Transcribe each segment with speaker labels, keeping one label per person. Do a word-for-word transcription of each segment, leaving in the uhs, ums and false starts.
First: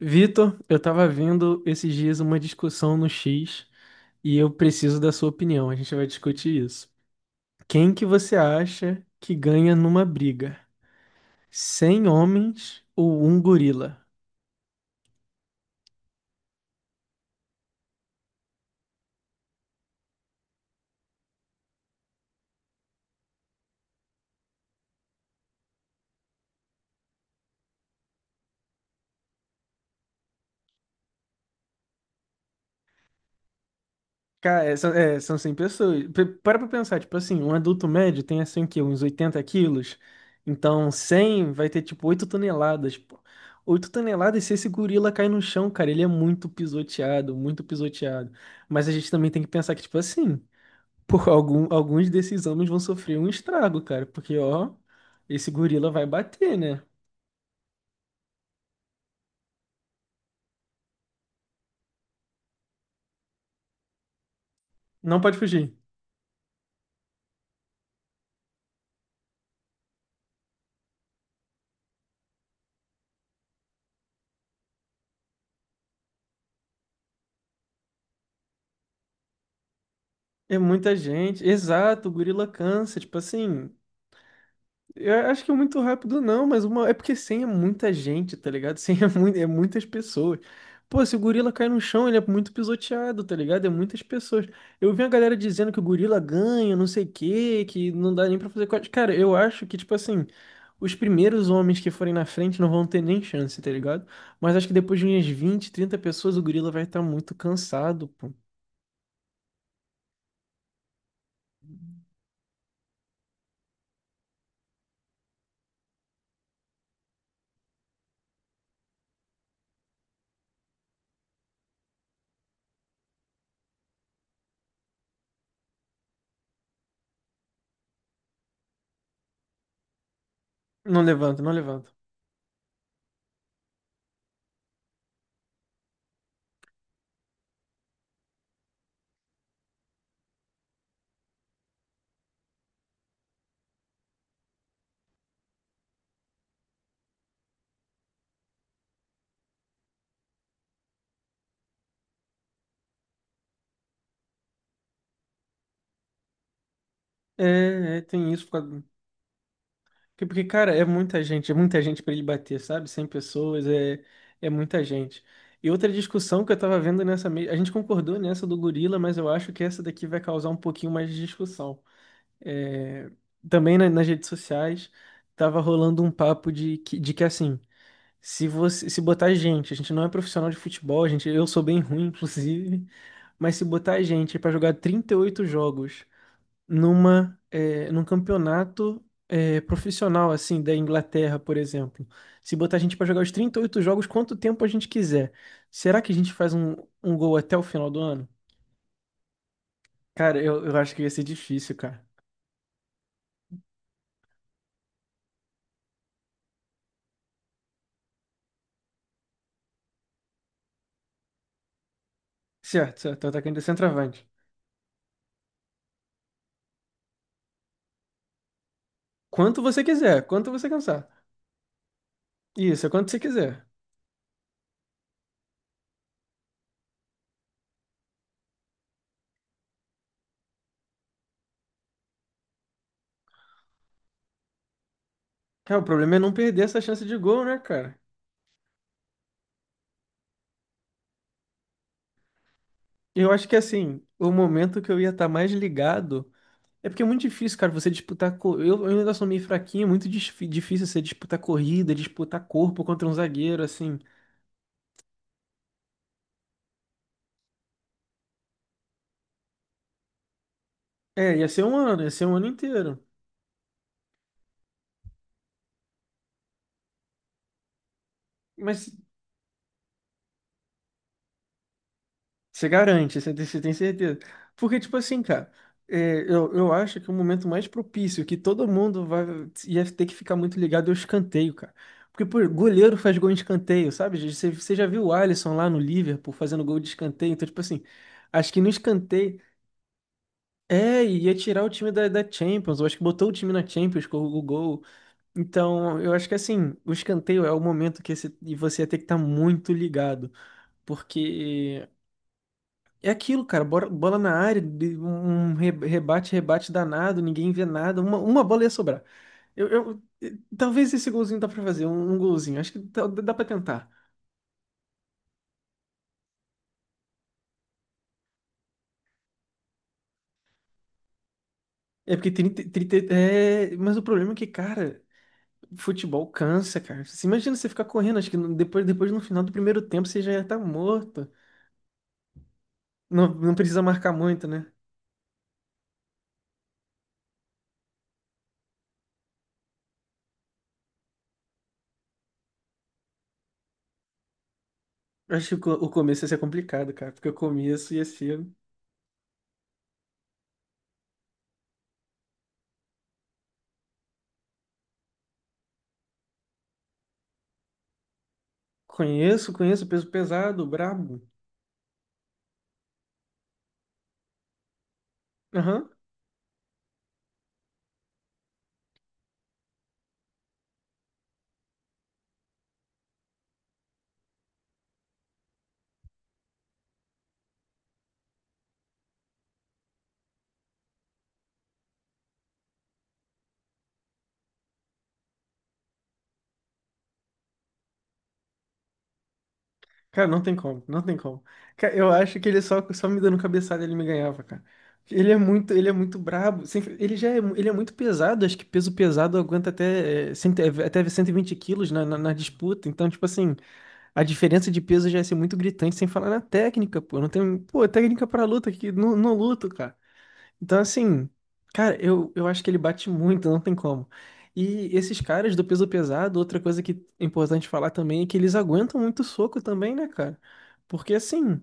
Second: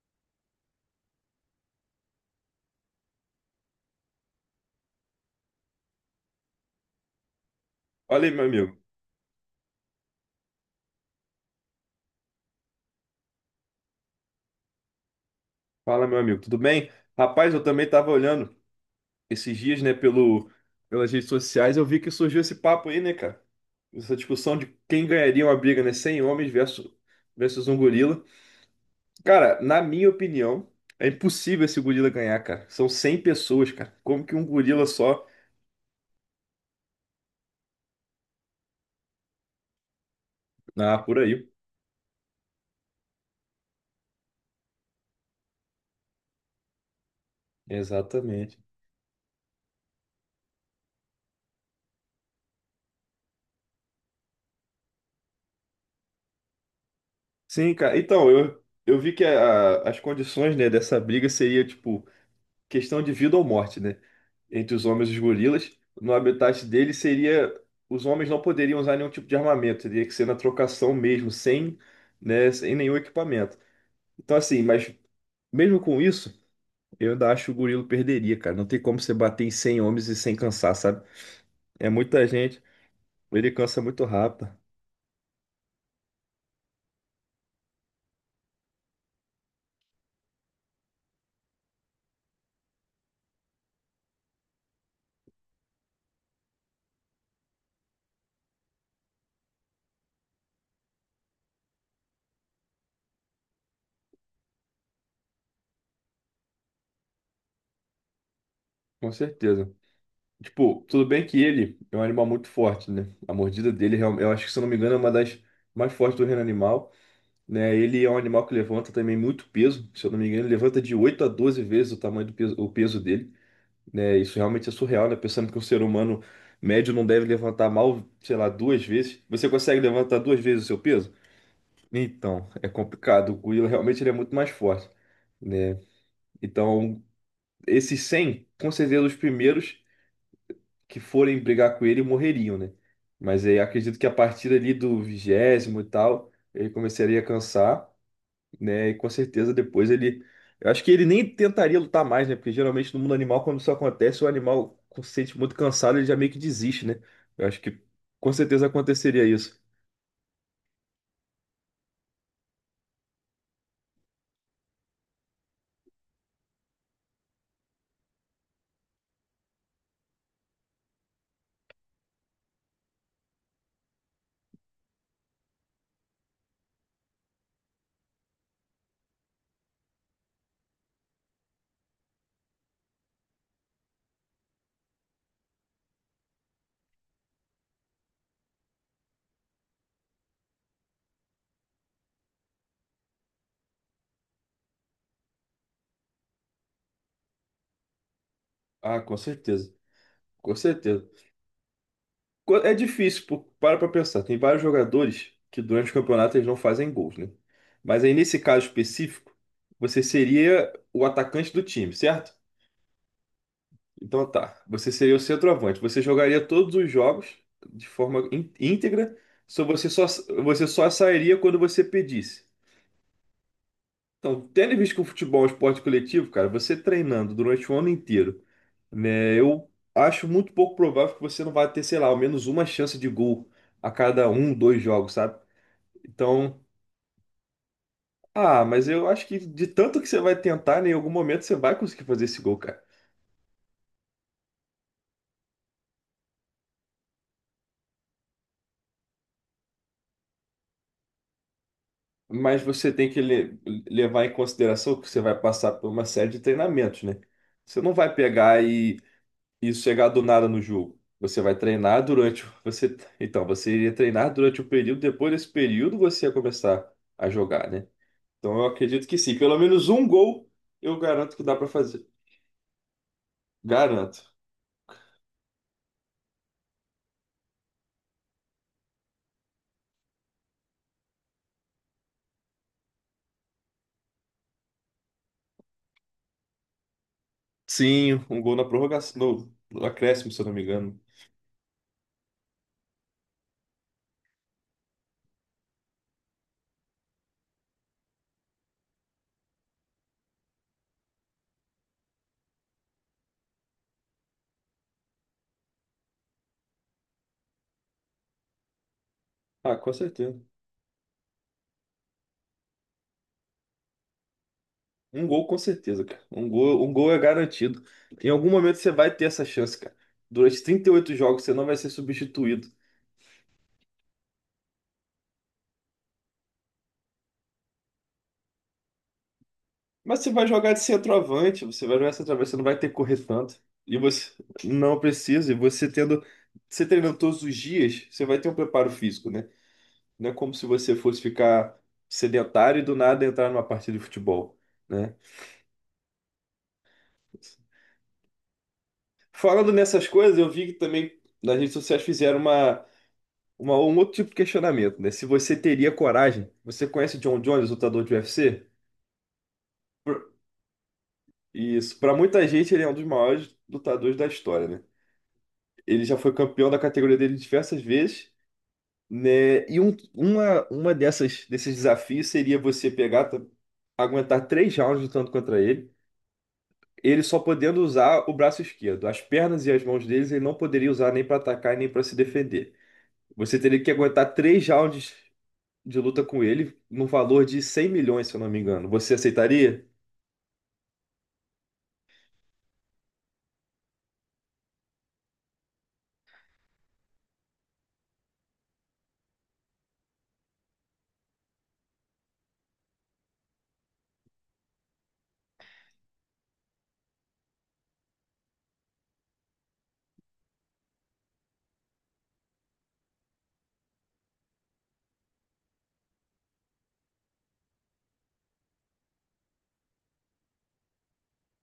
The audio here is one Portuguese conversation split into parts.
Speaker 1: Vitor, eu tava vendo esses dias uma discussão no X e eu preciso da sua opinião. A gente vai discutir isso. Quem que
Speaker 2: Olha aí,
Speaker 1: você
Speaker 2: meu amigo.
Speaker 1: acha que ganha numa briga? Cem homens ou um gorila?
Speaker 2: Fala, meu amigo, tudo bem? Rapaz, eu também tava olhando esses dias, né, pelo, pelas redes sociais, eu vi que surgiu esse papo aí, né, cara? Essa discussão de quem ganharia uma briga, né? Cem homens versus, versus um gorila. Cara, na minha opinião, é impossível esse gorila ganhar, cara. São cem pessoas, cara. Como que um
Speaker 1: Cara, é,
Speaker 2: gorila
Speaker 1: são, é,
Speaker 2: só?
Speaker 1: são cem pessoas. P- Para pra pensar, tipo assim, um adulto médio tem assim o quê? Uns oitenta quilos. Então
Speaker 2: Ah, por aí.
Speaker 1: cem vai ter tipo oito toneladas, pô. oito toneladas, se esse gorila cai no chão, cara, ele é muito pisoteado, muito pisoteado.
Speaker 2: Exatamente.
Speaker 1: Mas a gente também tem que pensar que, tipo assim. Por algum, alguns desses homens vão sofrer um estrago, cara, porque ó, esse gorila vai bater, né?
Speaker 2: Sim, cara. Então, eu, eu vi que a- as condições, né, dessa briga seria, tipo, questão de vida ou morte, né? Entre os homens e os
Speaker 1: Não pode fugir.
Speaker 2: gorilas. No habitat dele seria. Os homens não poderiam usar nenhum tipo de armamento, teria que ser na trocação mesmo, sem, né, sem nenhum equipamento. Então, assim, mas mesmo com isso, eu ainda acho que o gorila perderia, cara. Não tem como você bater em cem homens e sem
Speaker 1: É
Speaker 2: cansar,
Speaker 1: muita
Speaker 2: sabe?
Speaker 1: gente.
Speaker 2: É
Speaker 1: Exato, o
Speaker 2: muita
Speaker 1: gorila
Speaker 2: gente,
Speaker 1: cansa, tipo
Speaker 2: ele
Speaker 1: assim.
Speaker 2: cansa muito rápido,
Speaker 1: Eu acho que é muito rápido, não, mas uma... é porque cem é muita gente, tá ligado? Cem é, mui- é muitas pessoas. Pô, se o gorila cai no chão, ele é muito pisoteado, tá ligado? É muitas pessoas. Eu vi a galera dizendo que o gorila ganha, não sei o quê, que não dá nem pra fazer corte. Cara, eu acho que, tipo assim, os primeiros homens que forem na frente não vão ter nem chance, tá ligado? Mas acho que depois de umas vinte, trinta pessoas, o gorila vai estar muito cansado, pô.
Speaker 2: com certeza. Tipo, tudo bem que ele é um animal muito forte, né? A mordida dele, é real- eu acho que, se eu não me engano, é uma das mais fortes do reino animal, né? Ele é um animal que levanta também muito peso, se eu não me engano, ele levanta de oito a doze vezes o tamanho do peso, o peso dele, né? Isso realmente é surreal, né? Pensando que um ser humano médio não deve levantar mal, sei lá, duas vezes. Você consegue levantar duas vezes o seu
Speaker 1: Não
Speaker 2: peso?
Speaker 1: levanta, não levanta.
Speaker 2: Então, é complicado. O gorila realmente ele é muito mais forte, né? Então, esses cem com certeza os primeiros que forem brigar com ele morreriam, né? Mas aí acredito que a partir ali do vigésimo e tal, ele começaria a cansar, né? E com certeza depois ele. Eu acho que ele nem tentaria lutar mais, né? Porque geralmente no mundo animal, quando isso acontece, o animal se sente muito cansado, ele já meio que desiste, né? Eu acho que
Speaker 1: É, é,
Speaker 2: com
Speaker 1: tem isso.
Speaker 2: certeza aconteceria isso.
Speaker 1: Porque, porque, cara, é muita gente, é muita gente pra ele bater, sabe? Cem pessoas, é, é muita gente. E outra discussão que eu tava vendo nessa mesma. A gente concordou nessa do gorila, mas eu acho que essa daqui vai causar um pouquinho mais de discussão. É, também na- nas redes sociais, tava rolando um papo de que, de que assim, se você se botar gente, a gente não é profissional de futebol, a gente, eu sou bem ruim, inclusive, mas se botar gente pra jogar trinta e oito jogos numa eh, num campeonato eh, profissional assim da Inglaterra, por exemplo. Se botar a gente para jogar os trinta e oito jogos, quanto tempo a gente quiser, será que a gente faz um, um gol até o final do ano?
Speaker 2: Ah, com certeza.
Speaker 1: Cara,
Speaker 2: Com
Speaker 1: eu, eu acho que
Speaker 2: certeza.
Speaker 1: ia ser difícil, cara.
Speaker 2: Co- É difícil, pô, para pra pensar. Tem vários jogadores que durante o campeonato eles não fazem gols, né? Mas aí nesse caso específico, você seria o atacante do time, certo?
Speaker 1: Certo, certo, tô atacando de centroavante.
Speaker 2: Então tá, você seria o centroavante. Você jogaria todos os jogos de forma ín- íntegra,
Speaker 1: Quanto
Speaker 2: só
Speaker 1: você
Speaker 2: você só,
Speaker 1: quiser, quanto
Speaker 2: você
Speaker 1: você
Speaker 2: só
Speaker 1: cansar.
Speaker 2: sairia quando você pedisse.
Speaker 1: Isso, é quanto você quiser.
Speaker 2: Então, tendo em vista que o futebol é um esporte coletivo, cara, você treinando durante o ano inteiro, né? Eu acho muito pouco provável que você não vai ter, sei lá, ao menos uma chance de gol a cada um, dois jogos, sabe?
Speaker 1: Cara, o problema é não
Speaker 2: Então,
Speaker 1: perder essa chance de gol, né, cara?
Speaker 2: ah, mas eu acho que de tanto que você vai tentar, né, em algum momento você vai conseguir fazer esse gol, cara.
Speaker 1: Eu acho que assim, o momento que eu ia estar mais ligado. É porque é muito difícil, cara, você disputar. co- Eu, eu ainda sou meio fraquinho, é muito dis- difícil você disputar corrida, disputar
Speaker 2: Mas
Speaker 1: corpo
Speaker 2: você
Speaker 1: contra
Speaker 2: tem
Speaker 1: um
Speaker 2: que le-
Speaker 1: zagueiro, assim.
Speaker 2: levar em consideração que você vai passar por uma série de treinamentos, né? Você não vai pegar e, e chegar do nada no jogo.
Speaker 1: É,
Speaker 2: Você
Speaker 1: ia
Speaker 2: vai
Speaker 1: ser um ano,
Speaker 2: treinar
Speaker 1: ia ser um
Speaker 2: durante.
Speaker 1: ano
Speaker 2: o- Você,
Speaker 1: inteiro.
Speaker 2: então, você iria treinar durante o período, depois desse período você ia começar a jogar, né? Então eu
Speaker 1: Mas
Speaker 2: acredito que sim. Pelo menos um gol eu garanto que dá pra fazer.
Speaker 1: você garante, você tem, você tem certeza.
Speaker 2: Garanto.
Speaker 1: Porque, tipo assim, cara, é, eu, eu acho que o momento mais propício que todo mundo vai, ia ter que ficar muito ligado é o escanteio, cara. Porque, pô, goleiro faz gol em escanteio, sabe? Você, você já viu o Alisson lá no Liverpool fazendo gol de escanteio? Então, tipo assim,
Speaker 2: Sim, um
Speaker 1: acho
Speaker 2: gol
Speaker 1: que
Speaker 2: na
Speaker 1: no
Speaker 2: prorrogação,
Speaker 1: escanteio.
Speaker 2: no, no acréscimo, se eu não me engano.
Speaker 1: É, e ia tirar o time da, da Champions. Eu acho que botou o time na Champions com o gol. Então, eu acho que assim, o escanteio é o momento que esse- e você ia ter que estar muito ligado. Porque é aquilo, cara, bora- bola na área, de- um re- rebate, rebate danado, ninguém vê nada, uma, uma bola ia sobrar. Eu,
Speaker 2: Ah, com
Speaker 1: eu- eh,
Speaker 2: certeza.
Speaker 1: talvez esse golzinho dá pra fazer, um, um golzinho. Acho que dá, dá pra tentar.
Speaker 2: Um gol com certeza, cara. Um gol, um gol é garantido. Em algum momento você vai ter essa chance, cara. Durante trinta e oito jogos você não vai ser
Speaker 1: É porque trinta,
Speaker 2: substituído.
Speaker 1: trinta, é, mas o problema é que, cara, futebol cansa, cara. Você imagina você ficar correndo, acho que no- depois, depois no final do primeiro tempo
Speaker 2: Mas
Speaker 1: você
Speaker 2: você
Speaker 1: já ia
Speaker 2: vai
Speaker 1: estar
Speaker 2: jogar de
Speaker 1: morto.
Speaker 2: centroavante, você vai jogar de centroavante, você não vai ter que correr
Speaker 1: Não, não
Speaker 2: tanto.
Speaker 1: precisa
Speaker 2: E
Speaker 1: marcar
Speaker 2: você
Speaker 1: muito, né?
Speaker 2: não precisa, e você tendo, você treinando todos os dias, você vai ter um preparo físico, né? Não é como se você fosse ficar sedentário e do nada entrar numa partida de futebol, né?
Speaker 1: Eu acho que o co- o começo ia ser complicado, cara, porque o começo ia ser.
Speaker 2: Falando nessas coisas, eu vi que também nas redes sociais fizeram uma uma- um outro tipo de questionamento, né? Se você teria coragem, você conhece o John Jones, lutador de U F C?
Speaker 1: Conheço, conheço, peso
Speaker 2: Por-
Speaker 1: pesado, brabo.
Speaker 2: Isso, para muita gente ele é um dos maiores lutadores da história, né?
Speaker 1: Aham.
Speaker 2: Ele já foi campeão da categoria dele diversas vezes, né? E um, uma, uma dessas desses desafios seria você pegar, t- aguentar três rounds lutando contra ele, ele só podendo usar o braço esquerdo, as pernas e as mãos deles ele não poderia usar nem para atacar e nem para se defender. Você teria que aguentar três rounds de luta com ele no valor de cem milhões, se eu não me engano. Você aceitaria?
Speaker 1: Cara, não tem como, não tem como. Cara, eu acho que ele só, só me dando cabeçada ele me ganhava, cara. Ele é muito, ele é muito brabo. Sempre- Ele já é, mu- ele é muito pesado, acho que peso pesado aguenta até, eh, cento- é, até cento e vinte quilos na, na na disputa. Então, tipo assim. A diferença de peso já ia ser muito gritante, sem falar na técnica, pô. Não tem, pô, técnica pra luta, que não, não luto, cara. Então, assim, cara, eu, eu acho que ele bate muito, não tem como. E esses caras do peso pesado, outra coisa que é importante falar também é que eles aguentam muito soco também, né, cara? Porque, assim,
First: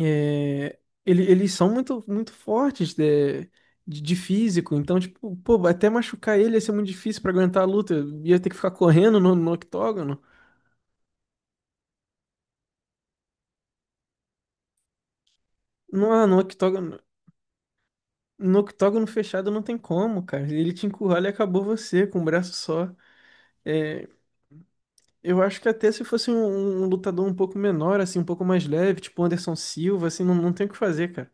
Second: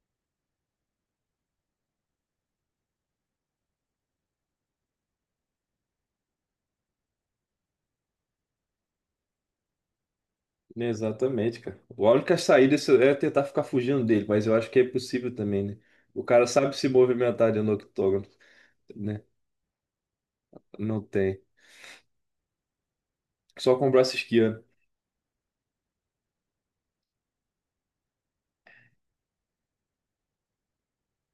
Speaker 1: é, ele- eles são muito, muito fortes de, de, de físico, então, tipo, pô, até machucar ele ia ser muito difícil pra aguentar a luta. Ia ter que ficar correndo no, no octógono.
Speaker 2: Exatamente, cara. A única saída é tentar ficar fugindo dele, mas eu acho que é possível também, né?
Speaker 1: Não,
Speaker 2: O
Speaker 1: ah, no
Speaker 2: cara sabe se
Speaker 1: octógono.
Speaker 2: movimentar dentro do octógono,
Speaker 1: No octógono
Speaker 2: né?
Speaker 1: fechado não tem como, cara. Ele te
Speaker 2: Não
Speaker 1: encurrala e
Speaker 2: tem.
Speaker 1: acabou você com um braço só.
Speaker 2: Só com o
Speaker 1: É,
Speaker 2: braço esquerdo.
Speaker 1: eu acho que até se fosse um, um lutador um pouco menor, assim, um pouco mais leve, tipo o Anderson Silva, assim, não, não tem o que fazer, cara.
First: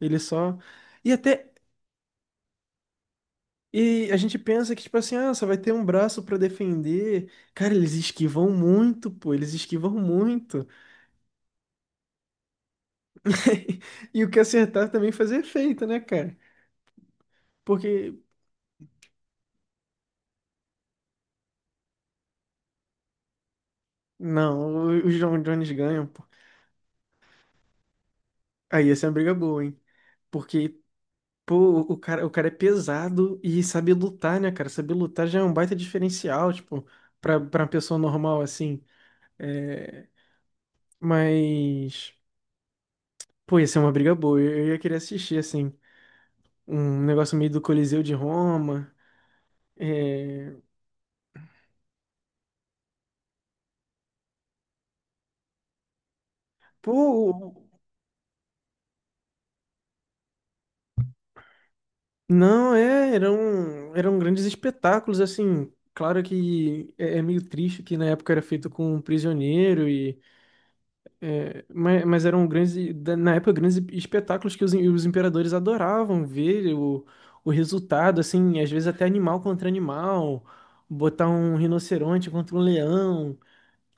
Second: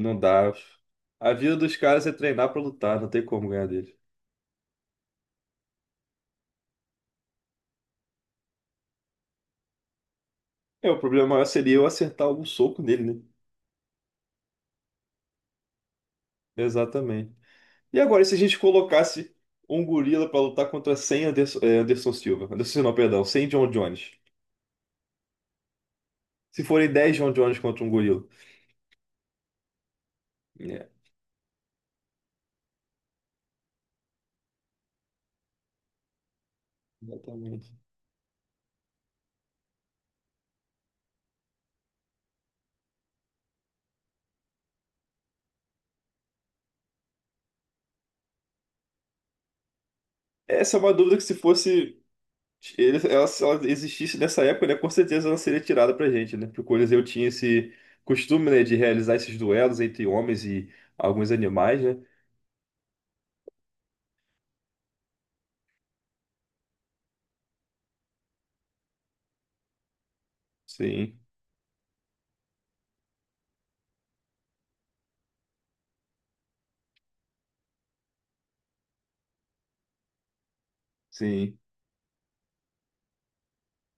Speaker 1: Ele
Speaker 2: dá.
Speaker 1: só. E
Speaker 2: A
Speaker 1: até.
Speaker 2: vida dos caras é treinar pra lutar, não tem como ganhar dele.
Speaker 1: E a gente pensa que, tipo assim, ah, só vai ter um braço pra defender. Cara, eles esquivam muito, pô, eles esquivam muito.
Speaker 2: É, o problema maior seria eu acertar algum soco nele, né?
Speaker 1: E o que acertar também faz efeito, né, cara?
Speaker 2: Exatamente. E
Speaker 1: Porque.
Speaker 2: agora, e se a gente colocasse um gorila pra lutar contra cem Anderson, eh, Anderson Silva? Anderson, não, perdão, cem John Jones.
Speaker 1: Não, os John Jones ganham, pô.
Speaker 2: Se forem dez John Jones contra um gorila.
Speaker 1: Aí ia ser uma briga boa, hein? Porque
Speaker 2: É,
Speaker 1: Pô, o cara, o cara é pesado e sabe lutar, né, cara? Saber lutar já é um baita diferencial, tipo, pra, pra uma
Speaker 2: exatamente.
Speaker 1: pessoa normal, assim. É, mas, pô, ia ser uma briga boa. Eu, eu ia querer assistir, assim, um negócio meio do Coliseu de Roma. É,
Speaker 2: Essa é uma dúvida que se fosse. Ele- ela, se ela existisse nessa época, né, com certeza ela seria tirada pra gente, né? Porque o Coliseu tinha
Speaker 1: pô,
Speaker 2: esse costume, né, de realizar esses duelos entre homens e alguns animais, né?
Speaker 1: não, é, eram, eram grandes espetáculos, assim. Claro que é, é meio triste que na época era feito com um prisioneiro e.
Speaker 2: Sim,
Speaker 1: É, mas, mas eram grandes, e- da- na época, grandes espetáculos que os, im- os imperadores adoravam ver o, o resultado, assim, às vezes até animal contra animal, botar um
Speaker 2: sim,
Speaker 1: rinoceronte contra um leão.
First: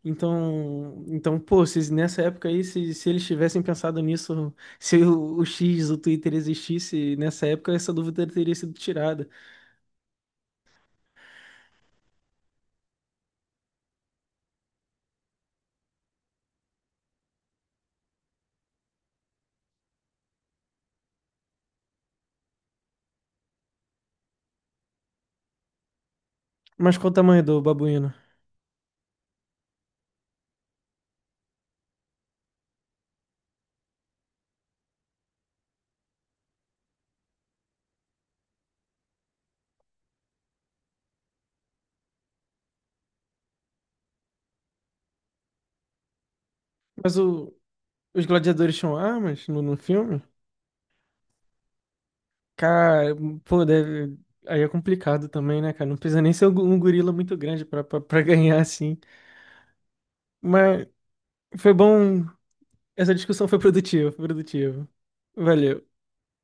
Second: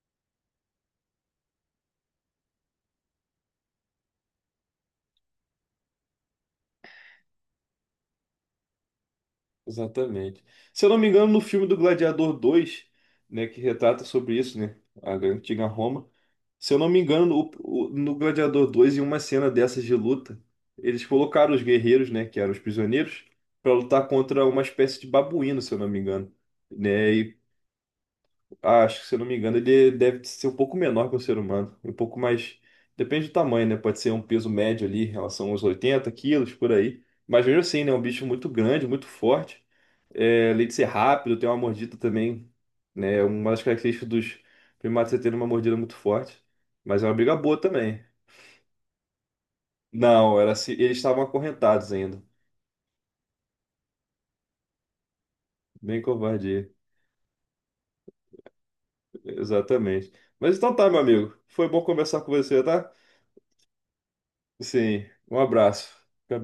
Speaker 1: Então, então, pô, se nessa época aí, se, se eles tivessem pensado nisso, se o, o X, o Twitter existisse nessa época, essa dúvida teria sido tirada.
Speaker 2: exatamente. Se eu não me engano, no filme do Gladiador dois, né, que retrata sobre isso, né? A antiga Roma. Se eu não me engano, o- o- no Gladiador dois em uma cena dessas de luta, eles colocaram os guerreiros, né, que eram os prisioneiros, para lutar contra uma espécie de babuíno, se eu não me engano,
Speaker 1: Mas qual o
Speaker 2: né?
Speaker 1: tamanho do babuíno?
Speaker 2: Ah, acho que, se eu não me engano, ele deve ser um pouco menor que o ser humano. Um pouco mais. Depende do tamanho, né? Pode ser um peso médio ali, em relação aos oitenta quilos, por aí. Mas mesmo assim, né? É um bicho muito grande, muito forte. É, além de ser rápido, tem uma mordida também, né? Uma das características dos primatas é ter uma mordida muito forte. Mas é uma
Speaker 1: Mas
Speaker 2: briga
Speaker 1: o-
Speaker 2: boa também.
Speaker 1: os gladiadores tinham armas no, no filme?
Speaker 2: Não, era se eles estavam acorrentados ainda.
Speaker 1: Cara, pô, deve, aí é complicado também, né, cara? Não
Speaker 2: Bem
Speaker 1: precisa nem ser um gu-
Speaker 2: covardia.
Speaker 1: um gorila muito grande pra, pra, pra, ganhar, assim.
Speaker 2: Exatamente. Mas então
Speaker 1: Mas
Speaker 2: tá, meu amigo. Foi
Speaker 1: foi
Speaker 2: bom conversar
Speaker 1: bom.
Speaker 2: com você, tá?
Speaker 1: Essa discussão foi produtiva, foi produtiva.
Speaker 2: Sim. Um abraço.
Speaker 1: Valeu.